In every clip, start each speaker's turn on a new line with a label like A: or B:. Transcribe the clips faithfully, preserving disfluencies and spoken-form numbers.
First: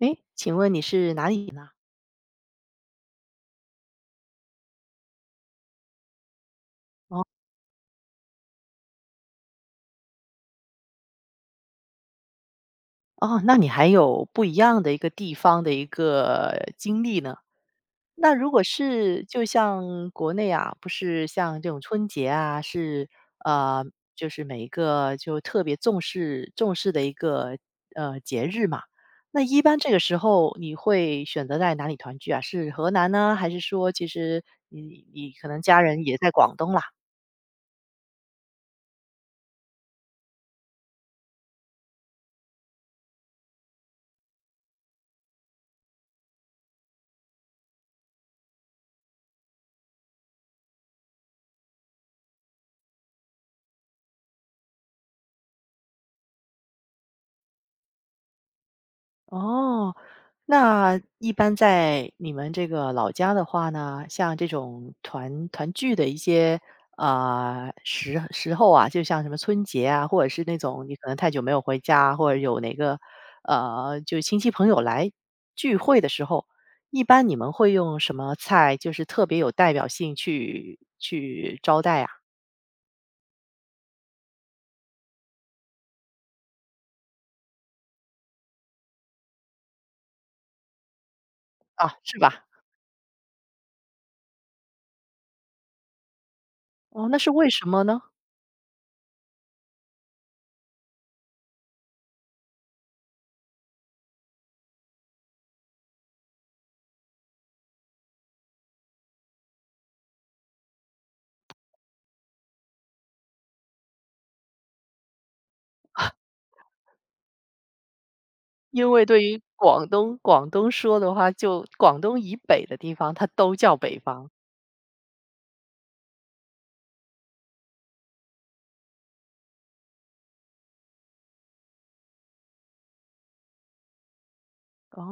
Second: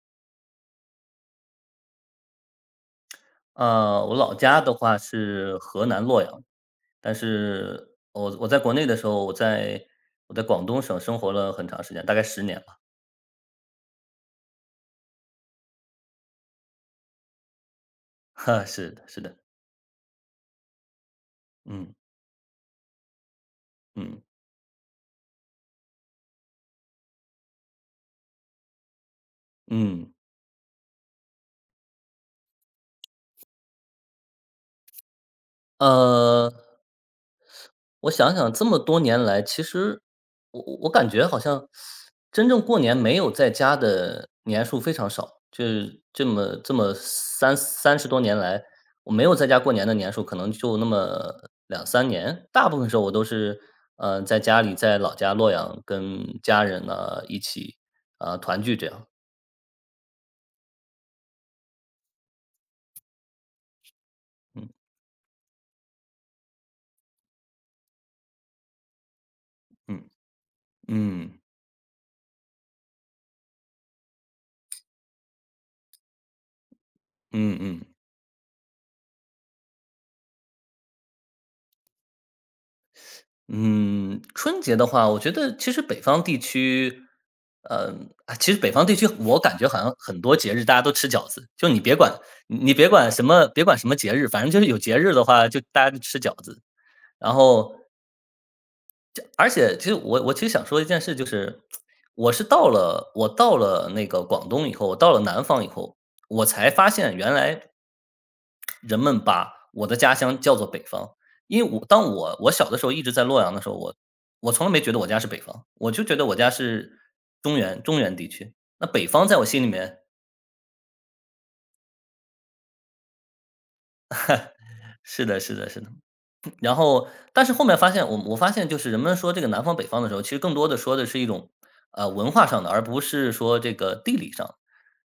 A: 诶，请问你是哪里人啊？
B: 呃，我老家的话是河南洛阳，但
A: 哦。
B: 是我我在国内的时候，我在我在广东省生活了很长时间，大概十年吧。
A: 哦，那你还有不一样的一个地方的一个经历呢。那如果
B: 哈，是的，是
A: 是
B: 的，
A: 就像国内啊，不是像这种
B: 嗯
A: 春节啊，是，呃，
B: 嗯
A: 就是每一个就特别重视重视的一个，呃，节日嘛。那一般这个
B: 嗯，
A: 时候你会选择在哪里团聚啊？是河南呢？还是说其实你你可能家人也在
B: 呃
A: 广东啦？
B: 我想想这么多年来，其实我我我感觉好像真正过年没有在家的年数非常少，就是这么这么三三十多年来，我没有在家过年的年数可能就那么两三年，大部分时候我都是，呃，在家里在老家洛阳跟家人呢一起，呃，团聚这样。
A: 哦。那一般在你们这个老家的话呢，像这
B: 嗯。
A: 种团团聚的一些啊、呃时时候啊，就像什么春节啊，
B: 嗯
A: 或者是那种你可能太
B: 嗯
A: 久没有回家，或者有哪个呃，就亲戚朋友来聚会的时候，一般你们
B: 嗯
A: 会
B: 嗯，
A: 用什么菜，就是特别有代表性去去招待啊？
B: 嗯，春节的话，我觉得其实北方地区，嗯啊，其实北方地区我感觉好像很多节日大家都吃饺子，就你
A: 啊，
B: 别管
A: 是吧？
B: 你别管什么别管什么节日，反正就是有节日的话，就大家就吃饺子。
A: 哦，那是
B: 然
A: 为什
B: 后，
A: 么呢？
B: 而且其实我我其实想说一件事，就是我是到了我到了那个广东以后，我到了南方以后，我才发现原来人们把我的家乡叫做北方，因为我当我我小的时候一直在洛阳的时候，我我从来没觉得我家是北方，我就觉得我家是中原中原地区。那
A: 因为
B: 北
A: 对
B: 方在
A: 于
B: 我心里
A: 广
B: 面
A: 东广东说的话，就广东以北的地方，它都叫北方。
B: 是的，是的，是的。然后，但是后面发现，我我发现就是人们说这个南方北方的时候，其实更多的说的是一种，呃，文化上的，而不是说这个地理上的。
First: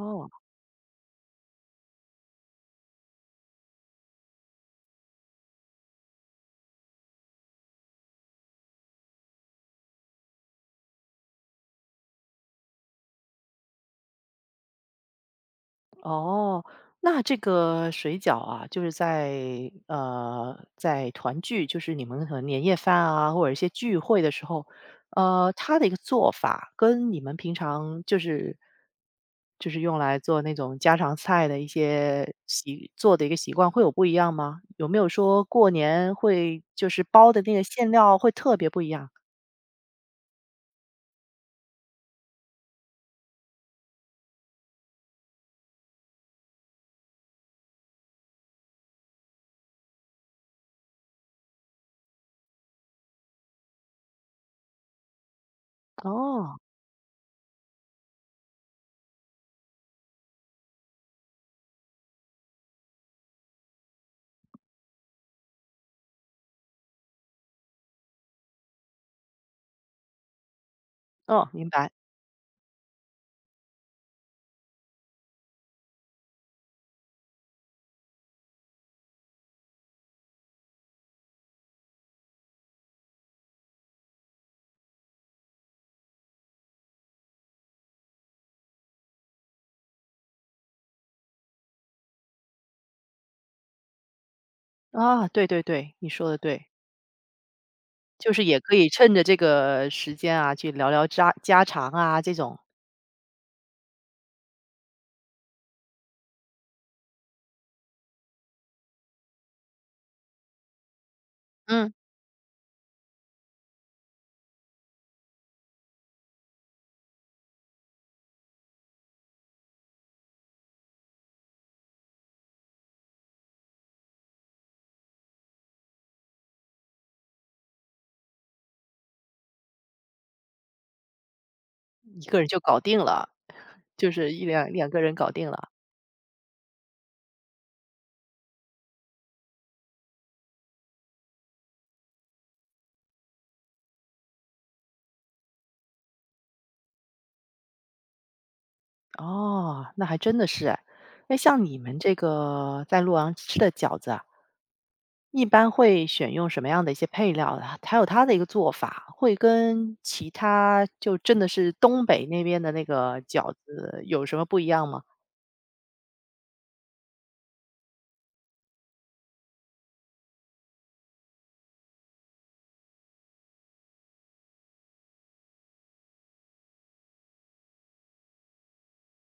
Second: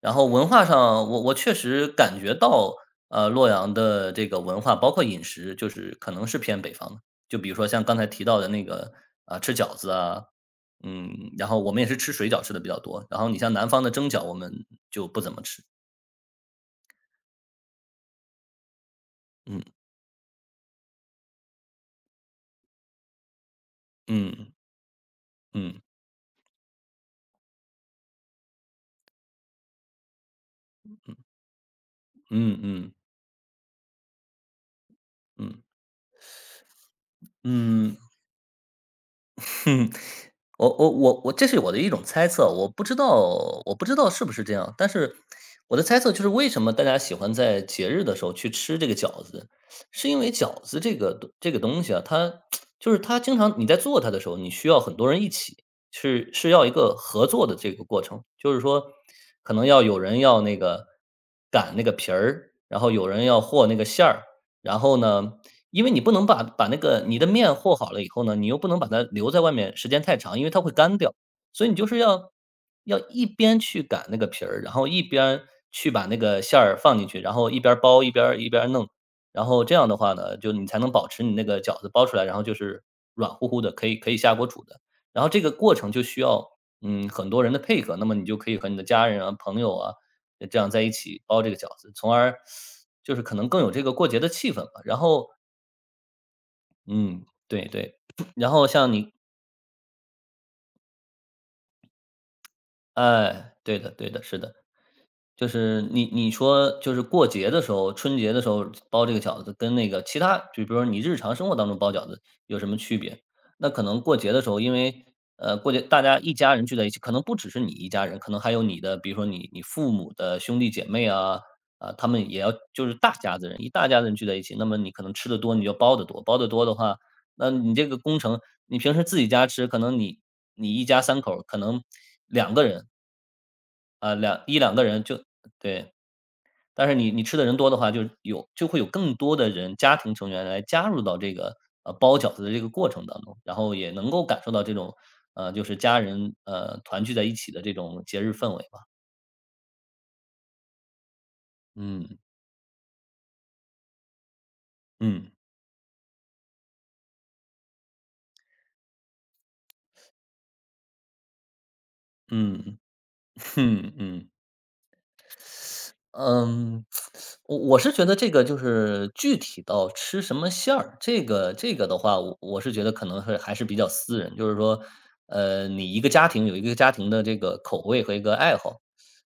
B: 然后文化上，我我确实感觉到，呃，洛阳的这个文化，包括饮食，就是可能是偏北方的。就比如说像刚才提到的那个，啊，吃饺子啊，嗯，然后我们也是吃水饺吃的比较多，然后你像南方的蒸饺，我们就不怎么吃。
A: 哦，那这个水饺啊，就是
B: 嗯，
A: 在呃，在团聚，就是你们可能年夜饭啊，或者一些聚会的时
B: 嗯，
A: 候，呃，它
B: 嗯，
A: 的一个做法跟你们平常就是就是用来做那种家常菜的一些
B: 嗯嗯
A: 习
B: 嗯，
A: 做的一个习惯会有不一样吗？有没有说
B: 嗯。
A: 过年会就是包的那个馅
B: 嗯
A: 料会特别不一样？
B: 我我我我这是我的一种猜测，我不知道我不知道是不是这样，但是我的猜测就是为什么大家喜欢在节日的时候去吃这个饺子，是因为饺子这个东这个东西啊，它就是它经常你在做它的时候，你需要很多人一起，是是
A: 哦。
B: 要一个合作的这个过程，就是说可能要有人要那个擀那个皮儿，然后有人要和那个馅儿，然后呢，因为你不能把把那个你的面和好了以后呢，你又不能把它留在外面时间太长，因为它会干掉。
A: 哦，
B: 所
A: 明
B: 以你就
A: 白。
B: 是要要一边去擀那个皮儿，然后一边儿去把那个馅儿放进去，然后一边儿包一边儿一边儿弄。然后这样的话呢，就你才能保持你那个饺子包出来，然后就是软乎乎的，可以可以下锅煮的。然后这个过程就需要，嗯，很多人的配合，那么你就可以和你的家人啊、朋友啊呃这样在一起包这个饺子，从而就是可能更有这个过节的气氛吧。然
A: 啊，
B: 后
A: 对对对，你说的对。
B: 嗯，对对，
A: 就 是
B: 然
A: 也
B: 后
A: 可以
B: 像你
A: 趁着这个时间啊，去聊聊家家常啊这种，
B: 哎，对的对的，是的。就是你你说就是过节的时候，春节的时候包这个饺子，跟那个其他，就比如说你日常生活当中包
A: 嗯。
B: 饺子有什么区别？那可能过节的时候，因为呃过节大家一家人聚在一起，可能不只是你一家人，可能还有你的，比如说你你父母的兄弟姐妹啊啊，他们也要就是大家子人，一大家子人聚在一起，那么你可能吃的多，你就包的多，包的多的话，那你这个工程，你平时自己家吃，可能你你一家三口儿可能
A: 一个人
B: 两
A: 就
B: 个
A: 搞
B: 人
A: 定了，就
B: 啊
A: 是
B: 两
A: 一
B: 一
A: 两
B: 两个
A: 两个
B: 人
A: 人
B: 就
A: 搞定了。
B: 对。但是你你吃的人多的话，就有就会有更多的人家庭成员来加入到这个，呃，包饺子的这个过程当中，然后也能够感受到这种，呃，就是家人，呃，团聚在一起的这种节日氛围吧。
A: 哦，那还真的是哎。那像你们这
B: 嗯，
A: 个在洛阳吃的饺子啊，
B: 嗯，
A: 一般会选用什么样的一些配料啊？还有它的一个做法，会跟其他就真的是东北那边的
B: 嗯，
A: 那个饺
B: 嗯，
A: 子有
B: 嗯。
A: 什么不一样吗？
B: 嗯，我我是觉得这个就是具体到吃什么馅儿，这个这个的话，我我是觉得可能是还是比较私人，就是说，呃，你一个家庭有一个家庭的这个口味和一个爱好，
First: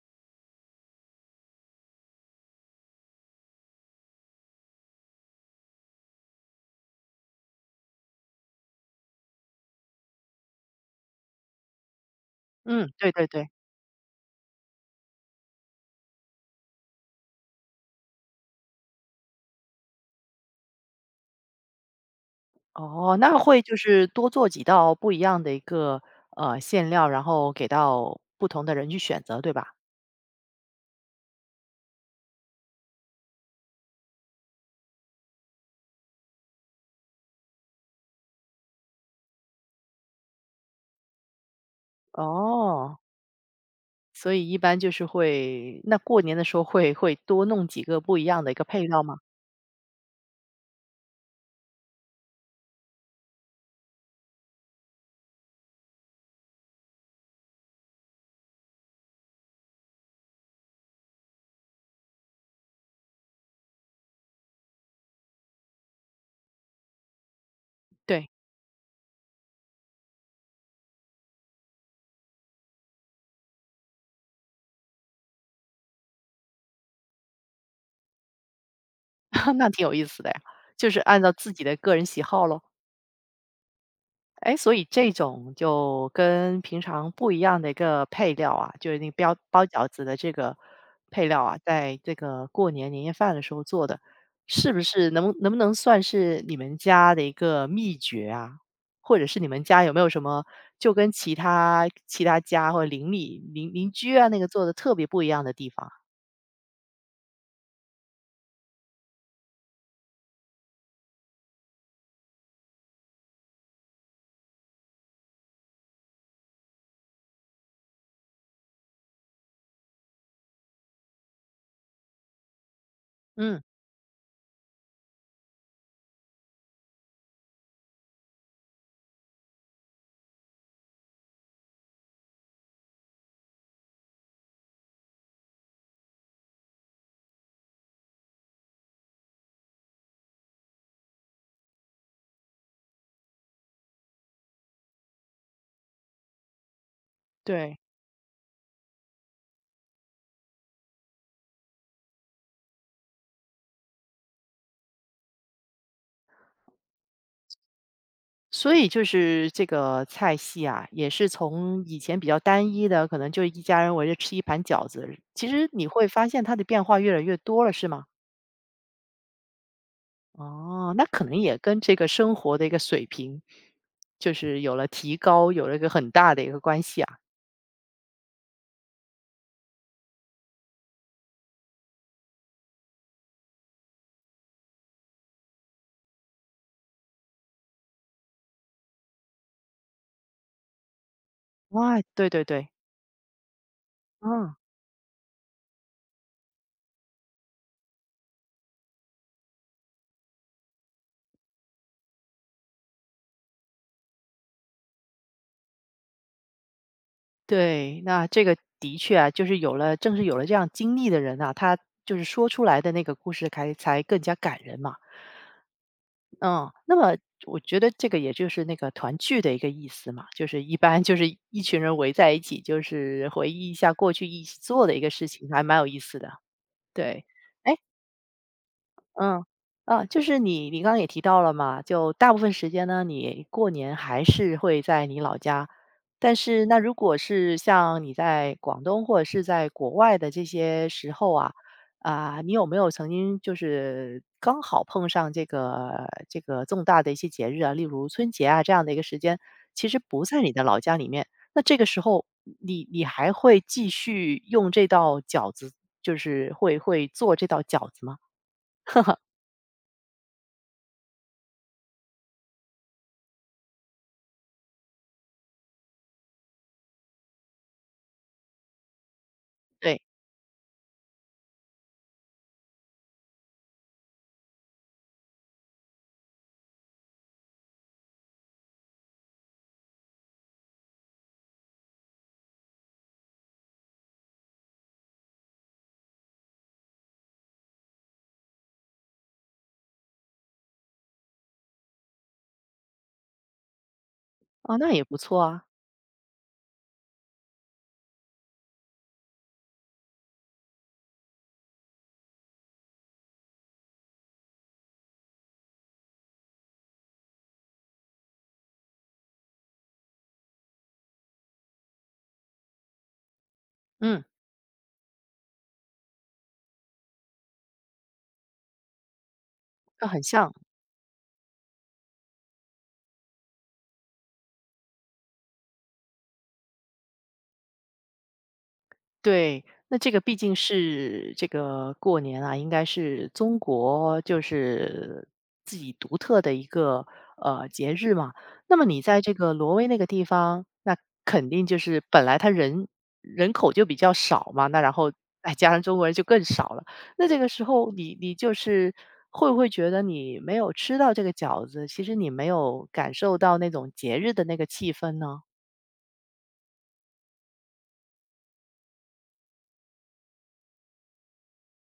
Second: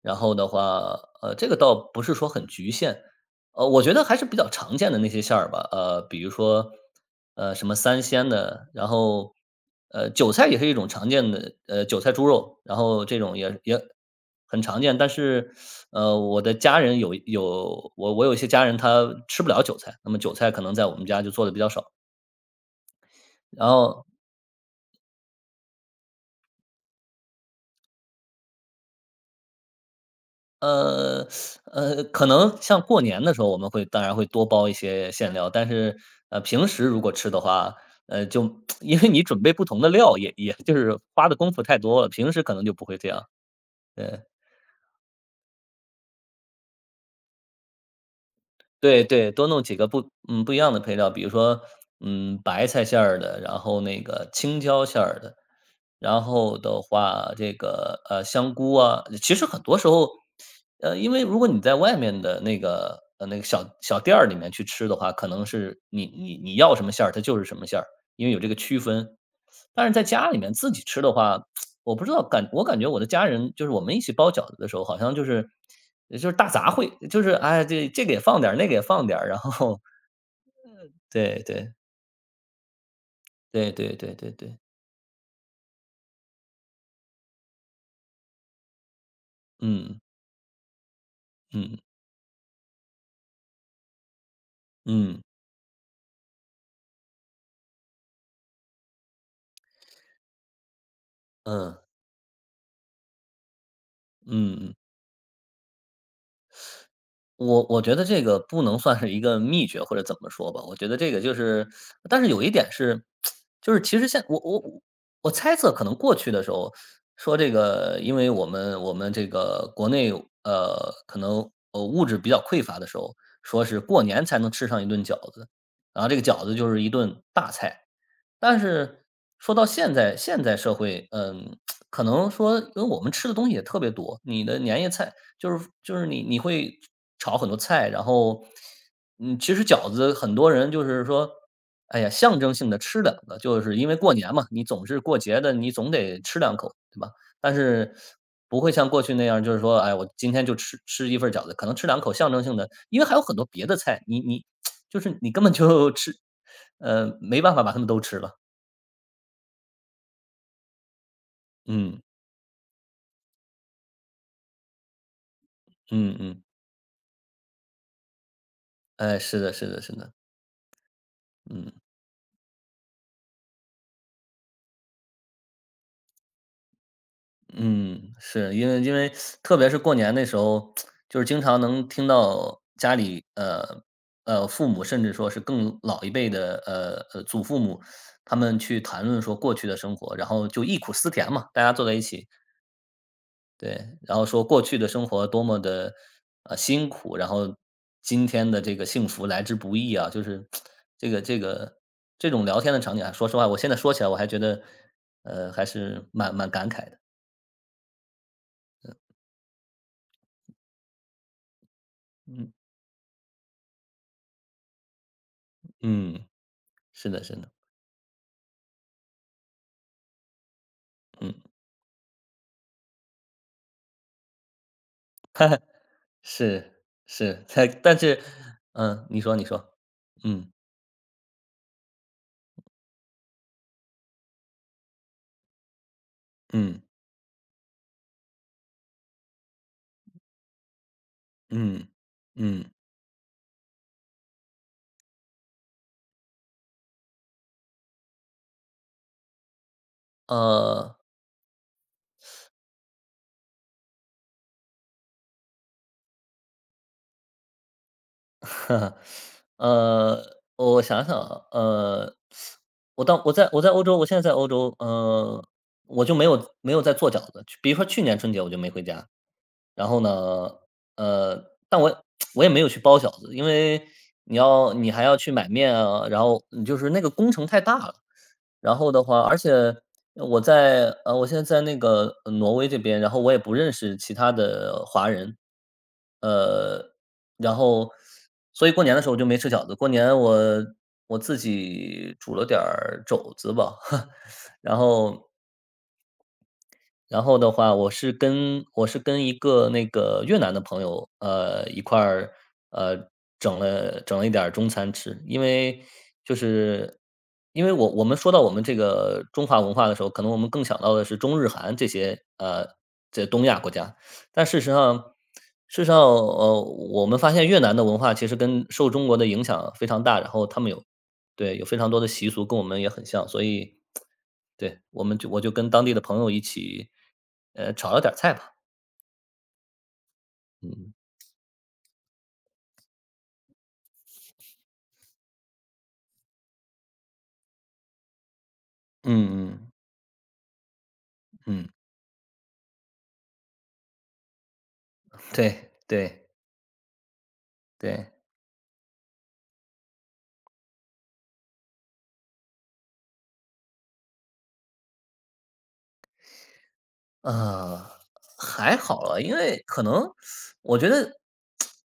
B: 然后的话，呃，这个倒不是说很局限，呃，我觉得还是比较常见的那些馅儿吧，呃，比如说，呃，什么三鲜的，然后，呃，韭菜也是一种常见的，呃，韭菜猪肉，然
A: 嗯，
B: 后
A: 对
B: 这
A: 对
B: 种
A: 对。
B: 也也很常见，但是呃，我的家人有有我我有一些家人他吃不了韭菜，那么韭菜可能在我们家就做的比较少。
A: 哦，那会
B: 然
A: 就是
B: 后，
A: 多做几道不一样的一个，呃，馅料，然后给到不同的人去选择，对吧？
B: 呃，呃，可能像过年的时候我们会当然会多包一些馅料，但是，呃，平时如果吃的话，呃，就 因为你准备不同的料也也就是花的功夫太多了，平时可能就不会
A: 哦，
B: 这样。对，
A: 所以一般就是会那过年的时候会会多弄几个不一样的一个配料
B: 对
A: 吗？
B: 对，多弄几个不嗯，不一样的配料，比如说，嗯，白菜馅儿的，然后那个青椒馅儿的，然后的话，这个，呃，香菇啊，其实很多时候，呃，因为如果你在外面的那个呃，那个小小店儿里面去吃的话，可能是你你你要什么馅儿，它就是什么馅儿，因
A: 对。
B: 为有这个区分。但是在家里面自己吃的话，我不知道感我感觉我的家人就是我们一起包饺子的时候，好像就是就是大杂烩，就是，哎，这这个也放点儿，那个也放点儿，然
A: 那
B: 后
A: 挺有意思的呀，就是 按照
B: 对
A: 自己
B: 对，
A: 的个人喜好咯。
B: 对对对对
A: 哎，
B: 对，
A: 所以这种就跟平常不一样的一个配料啊，就是那个包包饺
B: 嗯，
A: 子的这个配料啊，
B: 嗯，
A: 在这个过年年夜饭的时候做的，是不是
B: 嗯，
A: 能能不能算是你们家的一个秘诀啊？或者是你们家有没有什么就跟其
B: 嗯，
A: 他其他家或者邻里邻邻居啊那个
B: 嗯
A: 做的
B: 嗯。
A: 特别不一样的地方啊。
B: 我我觉得这个不能算是一个秘诀或者怎么说吧，我觉得这个就是但是有一点是，就是其实现我我我猜测可能过去的时候，说这个因为我们我们这个国内，呃，可能，呃，物质比较匮乏的时候，
A: 嗯，
B: 说是过年才能吃上一顿饺子，然后这个饺子就是一顿大菜。但是说到现在现在社会，嗯，可能说因为我们吃的东西也特别多，你的年夜菜就是就是你你会炒很多菜，然后，嗯，其实饺子很多人就是说，哎呀，象征性的吃两个，就是因为过年嘛，你总是过节的，你总得吃两口，对吧？但
A: 对。
B: 是不会像过去那样，就是说，哎，我今天就吃吃一份饺子，可能吃两口象征性的，因为还有很多别的菜，你你 就是你根本就吃呃，没办法把它们都吃了。
A: 所以就是这个菜系啊，也是从以
B: 嗯
A: 前比较单一的，可能就一家人围着吃一盘饺子，其实你会
B: 嗯
A: 发
B: 嗯，
A: 现它的变化越来越多了，是吗？
B: 哎，是的，是的，是的。
A: 哦，那可能也
B: 嗯
A: 跟这个生活的一个水平，就是有了提高，有了一个很大的一个关系啊。
B: 嗯，是因为因为特别是过年那时候，就是经常能听到家里呃呃父母，甚至说是更老一辈的呃呃祖父母，他们去谈论说过去的生活，然后就忆苦思甜嘛，大家坐在
A: 哇，
B: 一起，
A: 对对对。
B: 对，然后说
A: 嗯，
B: 过去的生活多么的呃，辛苦，然后今天的这个幸福来之不易啊，就是这个这个这种聊天的场景啊，说实话，我现在说起来我还觉得，呃，还是蛮蛮感慨的。
A: 对，那这个的确啊，就是有了，正是有了这样经历的人啊，他就是说
B: 嗯，
A: 出来的那个故事才才更加感人嘛。
B: 嗯，
A: 嗯。那
B: 是
A: 么
B: 的是的，
A: 我觉得这个也就是那个团聚的一个意思嘛，就是一般就
B: 嗯，
A: 是一群人围在一起，就是回忆一下过去一起做的一个事情，还 蛮有意思的。
B: 是，
A: 对。
B: 是，
A: 哎，
B: 但但是嗯，你说你
A: 嗯，
B: 说，
A: 啊，就是
B: 嗯，
A: 你你刚刚也提到了嘛，就大部分时间呢，你过年还是会在你老家。但是那
B: 嗯，
A: 如果是像你在广东或者是在国外的这些时候啊，
B: 嗯，
A: 啊，你有
B: 嗯，
A: 没有曾经就是刚好碰上这个这个重大的一些节日啊，例如春节啊这样的一个时间，其实不在你的老家
B: 呃
A: 里面，那这个时候你你还会继续用这道饺子，就是会会做这道饺子吗？
B: 呃，我想想啊，呃，我当我在我在欧洲，我现在在欧洲，呃，我就没有没有在做饺子。比如说去年春节我就没回家，然
A: 对。
B: 后呢，呃，但我 我也没有去包饺子，因为你要你还要去买面啊，然后你就是那个工程太大了。然后的话而且我在呃，我现在在那个呃挪威这边，然后我也不认识其他的呃华人。呃，然后所以过年的时候我就没吃饺子，过年我我自己煮了点儿肘子吧，然
A: 哦，那也不
B: 后
A: 错啊。
B: 然后的话，我是跟我是跟一个那个越南的朋友，呃，一块儿，呃，整了整了一点儿中餐吃。因为就是因为我我们说到我们这个中华文化的时候，可能我们更想到的是中日韩这些，呃，这东亚国家。
A: 嗯，
B: 但事实上事实上，呃，我们发现越南的文化其实跟受中国的影响非常
A: 那
B: 大，
A: 很
B: 然后
A: 像。
B: 他们有对，有非常多的习俗跟我们也很像，所以对，我们就我就跟当地的朋友一起，呃，炒了点儿菜吧，
A: 对，那这个毕竟
B: 嗯。
A: 是这个过年啊，应该是中国就是自己独特的一个呃节日嘛。那么你
B: 嗯
A: 在这个
B: 嗯
A: 挪威那个地方，那肯定
B: 嗯。
A: 就是本来他人人口就比较少嘛，那然后再加
B: 对
A: 上中国人
B: 对
A: 就更少了。那这个时候
B: 对。
A: 你你就是会不会觉得你没有吃到这个饺子，其实你没有感受到那种节日的那个气氛呢？
B: 呃，还好了，因为可能我觉得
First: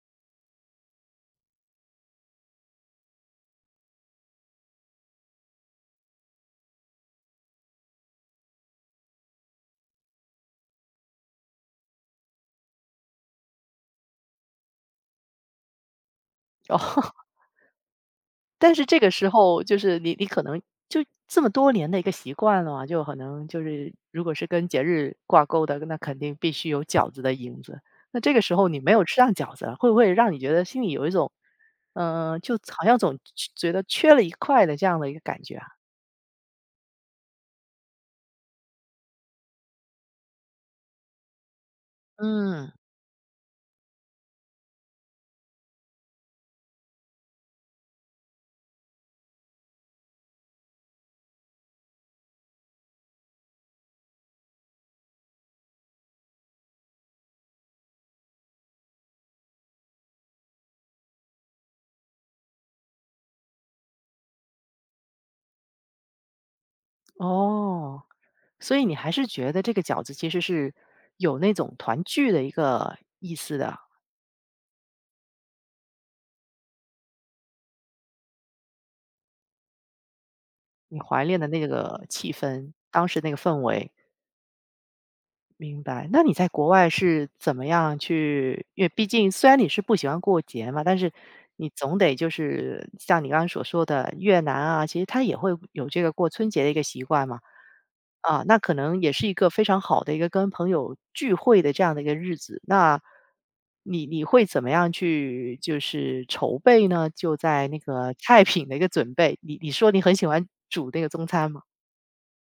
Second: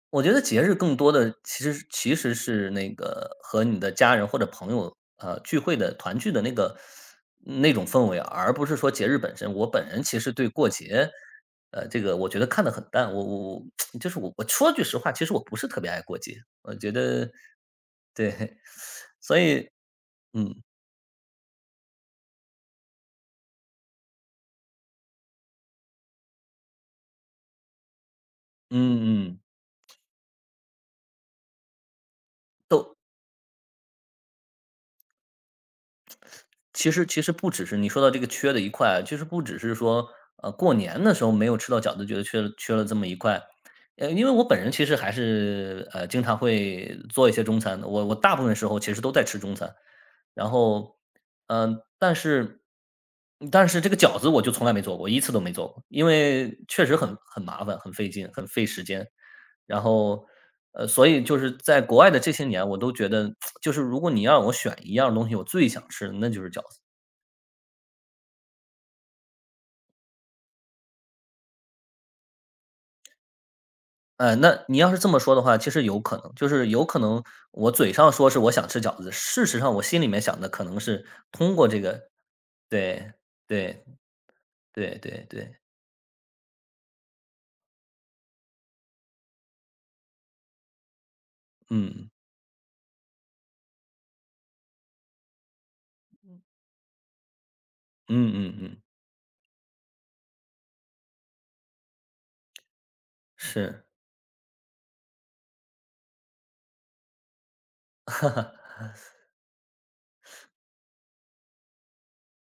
B: 我觉得节日更多的其实其实是那个和你的家人或者朋友，呃，聚会的团聚的那个那种氛围，而不是说节日本身。我本人其实对过节，呃，这个我觉得看得很淡。我我我 就是我我说句实话，其实我不是特别爱过节，我 觉
A: 哦。
B: 得对，
A: 但是这个 时
B: 所
A: 候
B: 以
A: 就是你你可
B: 嗯
A: 能就这么多年的一个习惯了嘛，就可能就是如果是跟节日挂钩的，那肯定必须有饺子的影子。那这个时候你没有吃
B: 嗯
A: 上
B: 嗯，
A: 饺子，会不会让你觉得心里有一种，嗯，就好像
B: 都
A: 总缺觉得缺了一块的这样的一个感觉啊？
B: 其实其实不只是你说到这个缺的一块，其实不只是说，呃，过年的时候没有吃到饺子，觉得缺了
A: 嗯。
B: 缺了这么一块。呃，因为我本人其实还是，呃，经常会做一些中餐的，我我大部分时候其实都在吃中餐。然后，嗯，但是但是这个饺子我就从来没做过，一次都没做过，因为确实很很麻烦，很费劲，很费时间。然后，呃，所以就是在国外的这些年，我都觉得 就是如果你要让我选一样东西，我最想吃的那就是饺子。
A: 哦，所以你还是觉得这个饺子其实是有那种团聚的一个意思的，
B: 呃，那你要是这么说的话，其实有可能，就是有可能我嘴上说是我想吃饺子，事实上我心里面想的可能
A: 你
B: 是
A: 怀念的
B: 通
A: 那
B: 过这
A: 个
B: 个
A: 气氛，当
B: 对，
A: 时那个氛
B: 对，
A: 围。
B: 对对对，
A: 明白。那你在国外是怎么样去因为毕竟虽然你是不喜欢过节嘛，但是你总
B: 嗯，
A: 得就是像你刚刚所说的越南啊，其实他也会有这个过春节的一个习惯嘛。
B: 嗯
A: 啊，那
B: 嗯
A: 可
B: 嗯，
A: 能也是一个非常好的一个跟朋友聚会的这样的一个日子。那
B: 是。
A: 你你会怎么样去就是筹备呢？就在那个菜品的一个 准备，你你说你很喜欢煮那个中餐嘛？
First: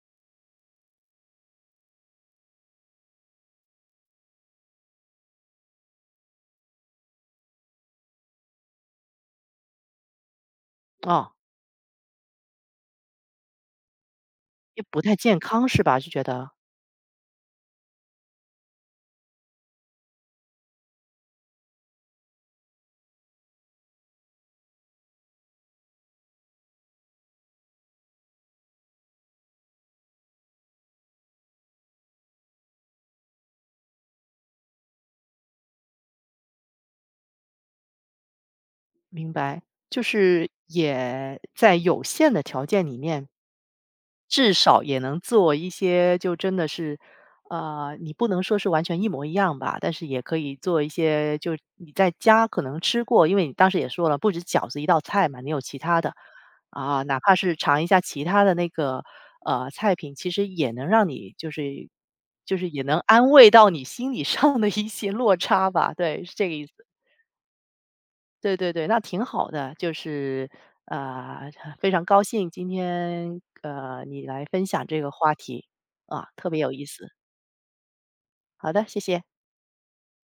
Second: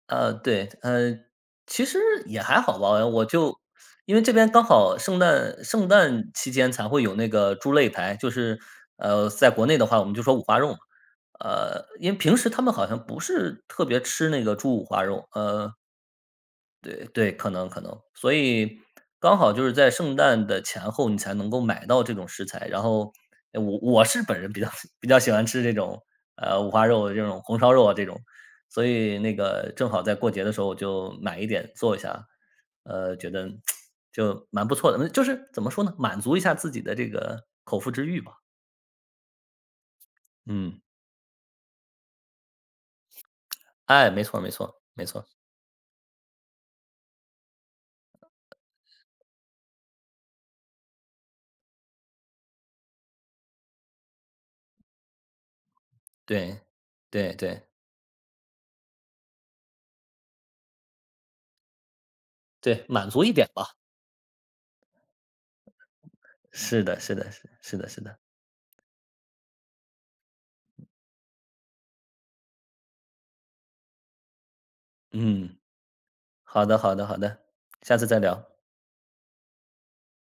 B: 呃，对，呃，其实也还好吧，我就因为这边刚好圣诞圣诞期间才会有那个猪肋排，就是呃，在国内的话我们就说五花肉嘛，
A: 啊，
B: 呃，因为平时他们好像不是特别吃那个猪
A: 也
B: 五
A: 不
B: 花
A: 太
B: 肉，
A: 健康
B: 呃
A: 是吧？就觉得？
B: 对对，可能可能，所以刚好就是在圣诞的前后，你才能够买到这种食材。然后，呃我我是本人比较 比较喜欢吃这种呃五花肉、这种红烧肉啊这种，所以那个正好在过节的时候我就买一点做一下，呃，觉得就蛮不错的，嗯就是怎么说呢，满足一下自己的这个口腹之欲吧。
A: 明白，就是
B: 嗯，
A: 也在有限的条件里面，
B: 哎，没错没
A: 至
B: 错
A: 少也
B: 没
A: 能
B: 错，
A: 做一些，就真的是，呃，你不能说是完全一模一样吧，但是也可以做一些，就你在家可能吃过，因为你当时也说了，不止饺子一道菜嘛，你有其他的
B: 对
A: 啊，哪怕
B: 对
A: 是
B: 对
A: 尝一下其他的那个呃菜品，其实也能让你就是就是也
B: 对，
A: 能
B: 满足
A: 安
B: 一点
A: 慰
B: 吧。
A: 到你心理上的一些落差吧，对，是这个意思。
B: 是的，是的，是是的，是的，
A: 对对对，那挺好的，就是，呃，非常高兴今天，呃，你来分享这个话
B: 嗯。
A: 题，啊，特别
B: 好
A: 有
B: 的，
A: 意
B: 好的，
A: 思。
B: 好的，下次再聊。
A: 好的，谢谢。